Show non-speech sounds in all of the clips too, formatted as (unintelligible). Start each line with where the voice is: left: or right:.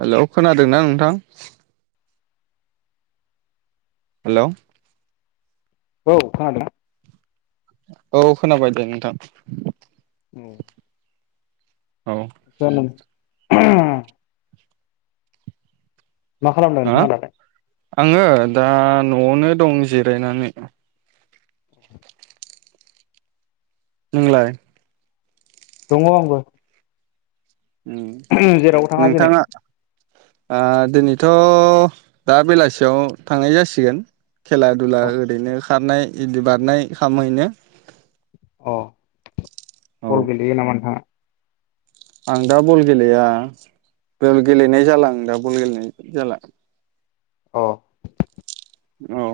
right: Hello खोनादोंना नोंथां? Hello
left: औ खोनादों।
right: औ खोनाबाय दे नोंथां।
left: उम
right: औ
left: (inaudible) मा खालामदों
right: ओ
left: नोंथाङा दालाय
right: आङो दा न'आवनो दं जिरायनानै। नोंलाय?
left: दङ आंबो।
right: ओम
left: जेरावबो थाङा दिनै
right: नोंथाङा ओ दिनैथ दा बेलासियाव थांनाय जासिगोन। खेला दुला
left: औ
right: ओरैनो खारनाय इदि बारनाय खामहैनो
left: अ
right: औ
left: बल गेलेयो नामा नोंथाङा?
right: आं दा बल गेलेया बल गेलेनाय जाला आं दा बल गेलेनाय जाला।
left: अ
right: औ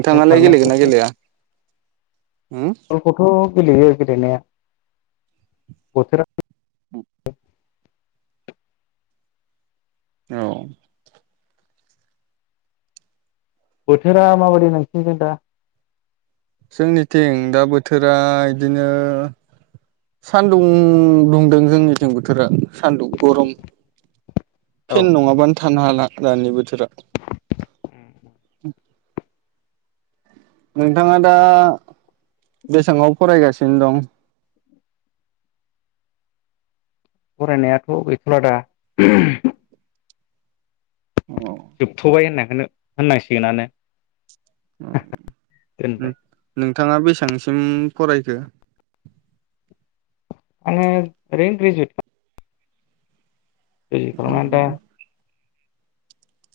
left: ओरैनो खारनाय
right: गेलेगोन ना गेलेया? उम
left: बलखथ गलेयो गेलेनाया (unintelligible)
right: उम औ
left: बोथोरा माबादि नोंसिनि थिं दा?
right: जोंनिथिं दा बोथोरा बिदिनो सानदुं दुंदों जोंनिथिं बोथोरा। सान्दुं गरम
left: औ
right: फेन नङाबानो था थानो हाला दानि बोथोरा। (inaudible) नोंथाङा दा बेसाङाव फरायगासिनो दं?
left: फरायनायाथ गैथला दा?
right: औ
left: जोबथबाय‌ (unintelligible) नो होननांसिगोनानो।
right: उम
left: दोनबाय
right: उम थाङा बेसांसिम फरायखो?
left: आङो ओरैनो ग्रेजुवेट। (unintelligible) दा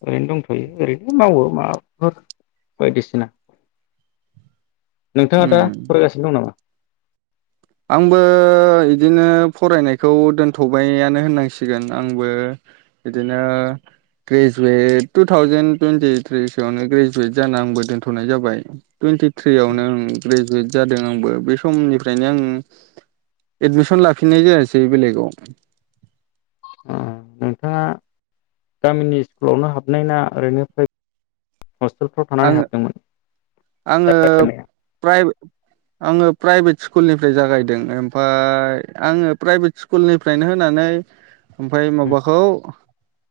left: ओरैनो दंथयो ओरैनो मावो माबाफोर बायदिसिना। नोंथाङा
right: उम
left: दा फरायगासिनो दं नामा?
right: आंबो इदिनो फरायनायखौ दोनथबायानो होननांसिगोन आंबो बिदिनो ग्रेजुवेट टु थावजेेन टुइन्टिथ्रि सोयावनो ग्रेजुवेट जाना आंबो दोन्थनाय जाबाय टुइन्टिथ्रियावनो ओं ग्रेजुवेट जादों आंबो बे समनिफ्रायनो आं। एदमिसन लाफिननाय जायासै बेलेगाव।
left: ओं नोंथाङा गामिनि स्कुलावनो हाबनाय ना ओरैनो प्राइ हस्टेलफ्राव थानानै
right: आङो
left: हाबदोंमोन?
right: आङो
left: (inaudible)
right: प्राइ- आङो प्राइभेट स्कुलनिफ्राय जागायदों ओमफाय आङो प्राइभेट स्कुलनिफ्रायनो होनानै ओमफाय
left: उम
right: माबाखौ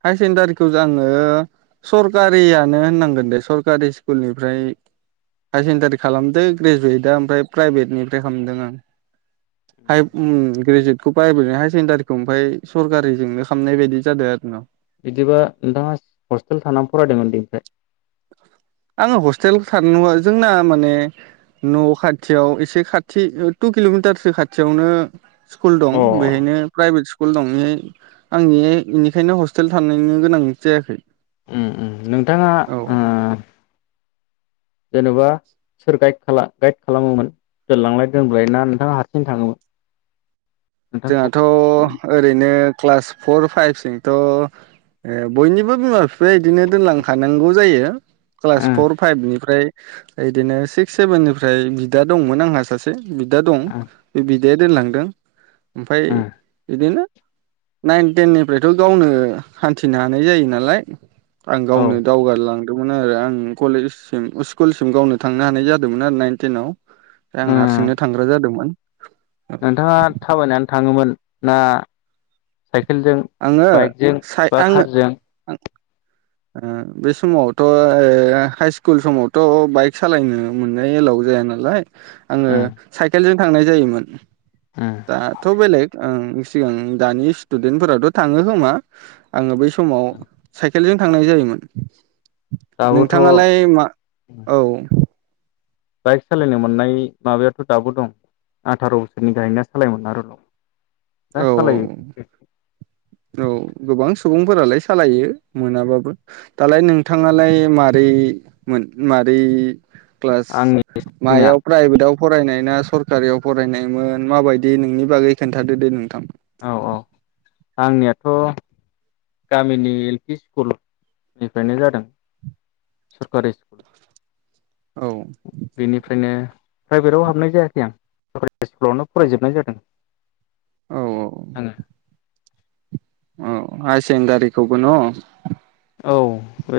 right: हायार सेकेणडारिखौ आङो सरकारियानो होननांगोन दे स सरकारि स्कुलनिफ्राय हायार सेकेणडारि खालामदों ग्रेजुवेटआ ओमफ्राय प्राइभेटनिफ्राय खालामदों आं ग्रेजुवेटखौ प्राइभेटनि हायार सेकेडारिखौ ओमफ्राय सरकारिजोंनो खालामनाय बायदि जादों आरो न'।
left: बिदिबा नोंथाङा हस्टेल थानानै फरायदोंमोन उन्दैनिफ्राय?
right: आङो हस्टेल थार जोंना माने न' खाथियाव एसे खाथि टु किल'मिटारसो खाथियावनो स्कुल दं
left: अ
right: बेहायनो प्राइभेट स्कुल दं आंनि बेनिखायनो हस्टेल थालायनो गोनां जायाखै।
left: उम नोंथाङा
right: औ
left: ओ जेन'बा सोर गाइ गाइद खाला-खालामोमोन दोनलांलाय दोनबाय ना नोंथाङा हारसिं थाङोमोन? नोंथांखौ?
right: जोंहाथ' ओरैनो। क्लास फर फाइभसिंथ' बयनिबो बिमा बिफाया बिदिनो दोनलांखानांगौ जायो। क्लास
left: उम
right: फर फाइभनिफ्राय। बिदिनो सिक्स सेभेननिफ्राय बिदा दंमोन आंहा सासे। बिदा दं
left: उम
right: बे बे दोनलांदों। ओमफाय
left: उम
right: बिदिनो। नाइन टेन निफ्रायथ' गावनो हान्थिनो हानाय जायो नालाय। आं
left: औ
right: गावनो दावगाललां मोन आरो आं कलेजसिम स्कुलसिम गावनो थांनो हानाय जादोंमोन आरो नाइन थेनाव। आं हारसिंनो
left: उम
right: थांग्रा जादोंमोन।
left: नोंथाङा थाबायनानै। थाङोमोन ना? साइकेलजों
right: आङो
left: बाइकजों
right: साइ-
left: बा
right: आङो
left: कारजों?
right: । ओ-बे समावथ' ओ-हाइ स्कुल समावथ' बाइक सालायनो मोननाय एलाव जाया नालाय। आङो
left: उम
right: साइकेलजों। थांनाय जायोमोन
left: उम
right: दा थ बेलेक ओं सिगां दानि स्टुडेन्टफोराथ थांङो होमा आंङो बै स समाव साइ साइकेलजों थांनाय जायोमोन नोंथाङालाय
left: दाबोथ'
right: मा औ
left: बाइक सालायनो मोननाय माबायाथ दाबो दं आथार बोसोरनि गाहायना सालायमोना आरो दा
right: औ
left: सालायो (unintelligible)
right: औ गोबां सुबुंफोरालाय सालायो मोनाबाबो दालाय नोंथांङालाय मारै मोन मारै क्लास
left: आंनि स्टारटिंआ
right: मायाव प्राइभेटाव फरायनाय ना सरकारियाव फरायनायमोन माबायदि नोंनि बागै खोन्थादों दे दे नोंथां
left: औ औ आंनियाथ गामिनि एल पि स्कुल निफ्रायनो जादों सरकारि ।
right: औ
left: बेनिफ्रायनो। प्राइभेटआव हाबनाय जायाखै आं। हाइ स्कुलावनो फरायजोबनाय जादों।
right: औ औ।
left: आङो
right: औ हाय सेकेन्दारिखौबो न?
left: औ बे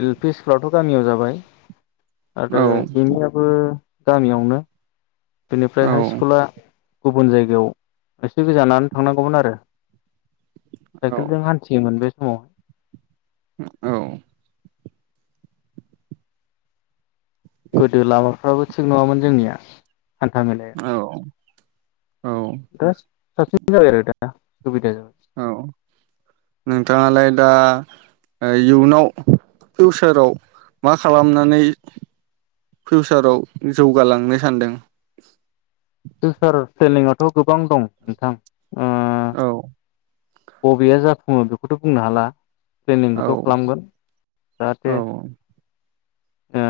left: एल फि स्कुलाथ गामियाव जाबाय। आरो एम इ आबो। गामियावनो। बेनिफ्राय
right: औ
left: हाइ स्कुला। गुबुन जायगायाव एसे गोजानानै थांनांगौमोन आरो।
right: औ
left: साइकेलजों हान्थियोमोन बे। समावहाय
right: औ।
left: गोदो लामाफ्राबो थिग नंङामोन जोंनिया। हान्था मेलाया
right: औ। औ
left: (unintelligible)
right: औ नोंथाङालाय? दा इयुनाव फिउसाराव मा खालामनानै फिउसाराव जौगालांनो सानदों?
left: फिउचार फ्लेनिंआथ गोबां दं नोंथां ओम।
right: औ।
left: बबेया जाफुङो बेखौथ बुंनो हाला। प्लेनिंखौथ
right: औ
left: खालामगोन
right: औ
left: जाहाथे। ओ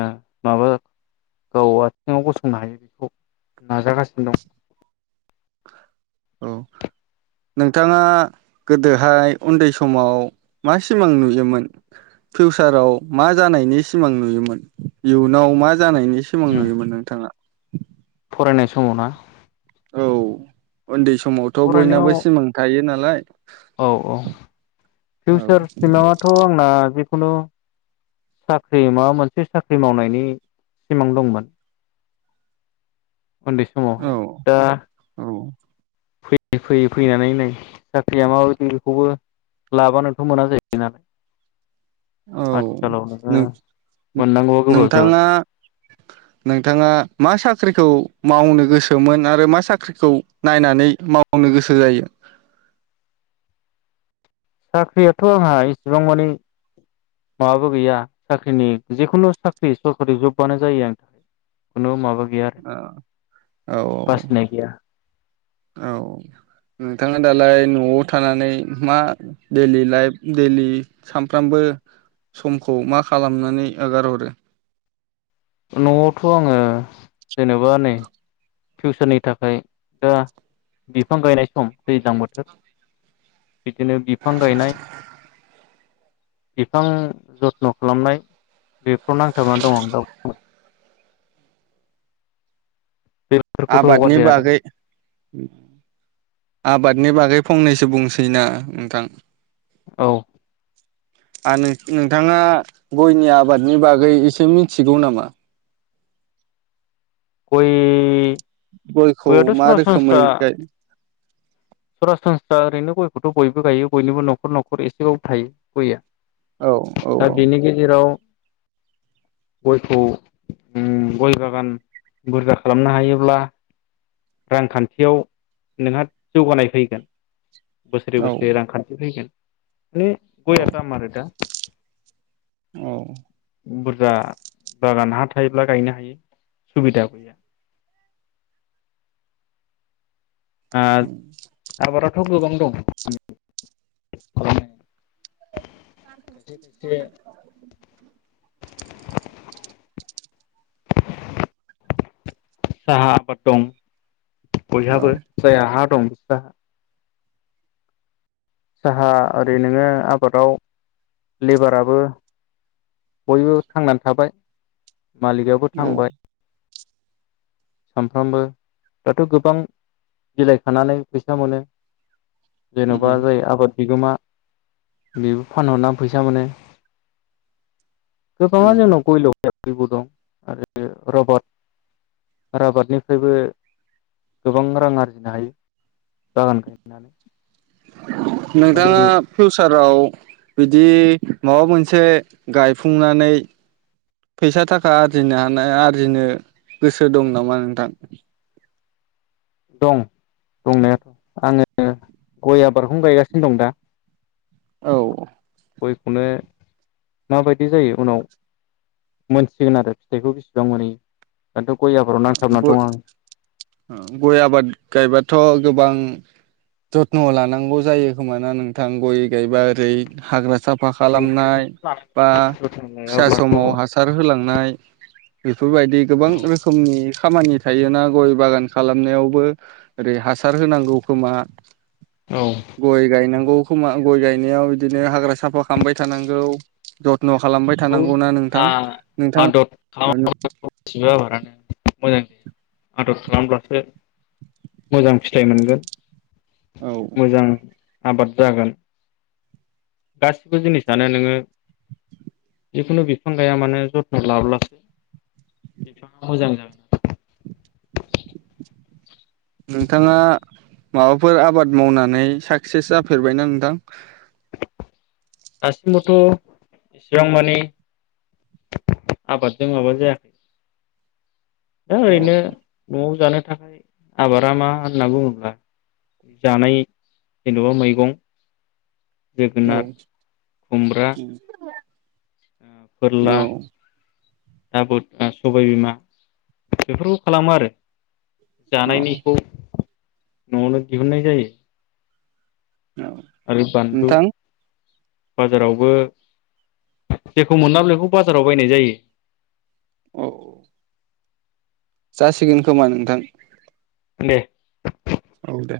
left: माबा गाव आथिङाव गसंनो हायो बेखौ नाजागासिनो दं।
right: औ नोंथाङा गोदोहाय उन्दै समाव मा सिमां नुयोमोन फिउसाराव मा जानायनि सिमां नुयोमोन इयुनाव मा? जानायनि सिमां
left: दं
right: नुयोमोन नोंथाङा?
left: फरायनाय समाव ना?
right: औ ओन्दै स समावथ' बयनाबो
left: फरायनायाव
right: सिमां थायो नाल (unintelligible)
left: औ औ फिउचार सिमांआथ' आंना। खुनु साख्रि माबा मोनसे साख्रि मावनायनि सिमां दंमोन। उन्दै
right: औ
left: समावहाय दा।
right: औ
left: फैयै फैयै फैनानै नै साख्रिया माबायदि बेखौबो लाबानोथ' मोना जायबाय ना।
right: औ नों
left: मोननांगौआ गोब्राब
right: नोंथाङा
left: जाबाय
right: नोंथाङा मा साख्रि? ख्रिखौ मावनो गोसोमोन आरो मा साख्रिखौ नायनानै मावनो गोसो जायो?
left: साख्रियाथ' आंहा इसेबां माने माबाबो गैया साख्रिनि जिखुनु साख्रि सरखारि जबानो जायो आंनि थाखाय खुनु माबा गैया आरो
right: अ औ
left: बासिनाय गैया
right: औ नोंथाङा दालाय न'आव थानानै मा दैलि लाइफ दैलि सामफ्रामबो समखौ मा खालामनानै ओगारहरो?
left: न'आवथ' आङो जेनेबा नै फिउसारनि थाखाय दा बिफां गायनाय सम दैज्लां बोथोर। बिदिनो बिफां गायनाय बिफां जथ्न' खालामनाय बेफ्राव नांथाबनानै दं आं दाव (unintelligible) बेफोरखौथ'
right: आबादनि
left: हगारजाया दा
right: बागै आबादनि बागै फंनैसो बुंसै ना नोंथां
left: औ।
right: आरो नों नोंथाङा गयनि आबादनि बागै एसे मिथिगौ नामा?
left: गय
right: गयखौ
left: गयाथ'
right: मा रोखोमै
left: सरासनस्रा
right: गाय
left: सरासनस्रा ओरैनो गयखौथ' बयबो गायो बयनिबो न'खर न'खर एसेबाबबो थायो गया।
right: औ औ
left: दा बेनि गेजेराव गयखौ उम गय बागान बुरजा खालामनो हायोब्ला रांखान्थियाव नोंहा जौगानाय फैगोन। बोसोरै
right: औ
left: बोसोरै रांखान्थि फैगोन। बे गयआ दाम आरो दा
right: औ।
left: बुरजा बागान हा थायोब्ला गायनो हायो सुबिदा गैया (unintelligible) गोबां दं। खायसे खायसे
right: (inaudible)
left: साहा आबाद दं।
right: औ
left: बैहाबो जायहा हा (unintelligible) साहा ओरै नोङो आबादाव लेबाराबो बयबो थांनानै थाबाय। मालिकआबो थांबाय। सानफ्रामबो दाथ' गोबां बिलाइ खानानै फैसा मोनो।
right: उम
left: जेन'बा
right: उम
left: जाय आबाद बिगोमा बेबो फानहरनानै फैसा मोनो। (unintelligible) गय ल' बेबो दं आरो रबारट आबादनिफ्रायबो, गोबां रां आरजिनो हायो बागान गायनानै। माने
right: नोंथाङा फिउसाराव बिदि माबा मोनसे गायफुंनानै फैसा थाखा आरजिनो हानाय आरजिनो गोसो दं नामा नोंथां?
left: दं दंनायाथ' आङो गय आबारखौनो गायगासिनो दं दा।
right: औ
left: गयखौनो माबायदि जायो उनाव मोनथिसिगोन आरो फिथाइखौ बेसिबां मोनहैयो। दाथ' गय आबाराव नांथाबना दं आं।
right: गय आबाद गायबाथ' गोबां जथ्न' लानांगौ जायो खोमा ना नोंथां? गय गायबा ओरै हाग्रा साफ फा
left: औ गथ'खौ
right: खालामनाय
left: लानानै
right: बा
left: जोथोन
right: फिसा
left: लायाब्लाथ'
right: समाव हासार होलांनाय बेफोरबायदि गोबां रोखो खोमनि खामानि थायोना गय बागान खालामनायावबो ओरै हासार होनांगौ खोमा।
left: औ
right: गय गायनां गौ खोमा गय गायनायाव बिदिनो हाग्रा साफा खालामबाय थानांगौ। जत न' खालामबाय
left: औ
right: थानांगौ ना
left: आ
right: नोंथां नोंथां
left: आदर
right: ओ
left: खालामा
right: नों
left: गासिबो आबादानो मोजां आदर खालामब्लासो, मोजां फिथाइ मोनगोन।
right: औ
left: मोजां आबाद जागोन। गासिबो जिनिसानो नोङो, जिखुनु बिफां गाया मानो जथ्न' लाब्लासो बिफाङा मोजां जागोन आरो।
right: नोंथाङा माबाफोर आबाद मावनानै साक्सेस जाफेरबायना नोंथां?
left: दासिमबोथ' इसिबां मानि आबादजों माबा जायाखै। दा
right: औ
left: ओरैनो न'आव जानो थांनि आबादा मा होनना बुङोब्ला? जानाय जेन'बा मैगं
right: औ
left: जोगोनार खुमब्रा आ फोरला
right: औ
left: दाबुद ओ सबाय बिमा बेफोरखौ खालामो आरो।
right: औ
left: जानायनिखौ नआवनो दिहुन्नाय जायो।
right: औ
left: आरो बान्लु
right: नोंथां
left: बाजारावबो जेखौ मोनला बेखौ बाजाराव बायनाय जायो।
right: औ जासिगोन खोमा नोंथां।
left: दे
right: औ दे।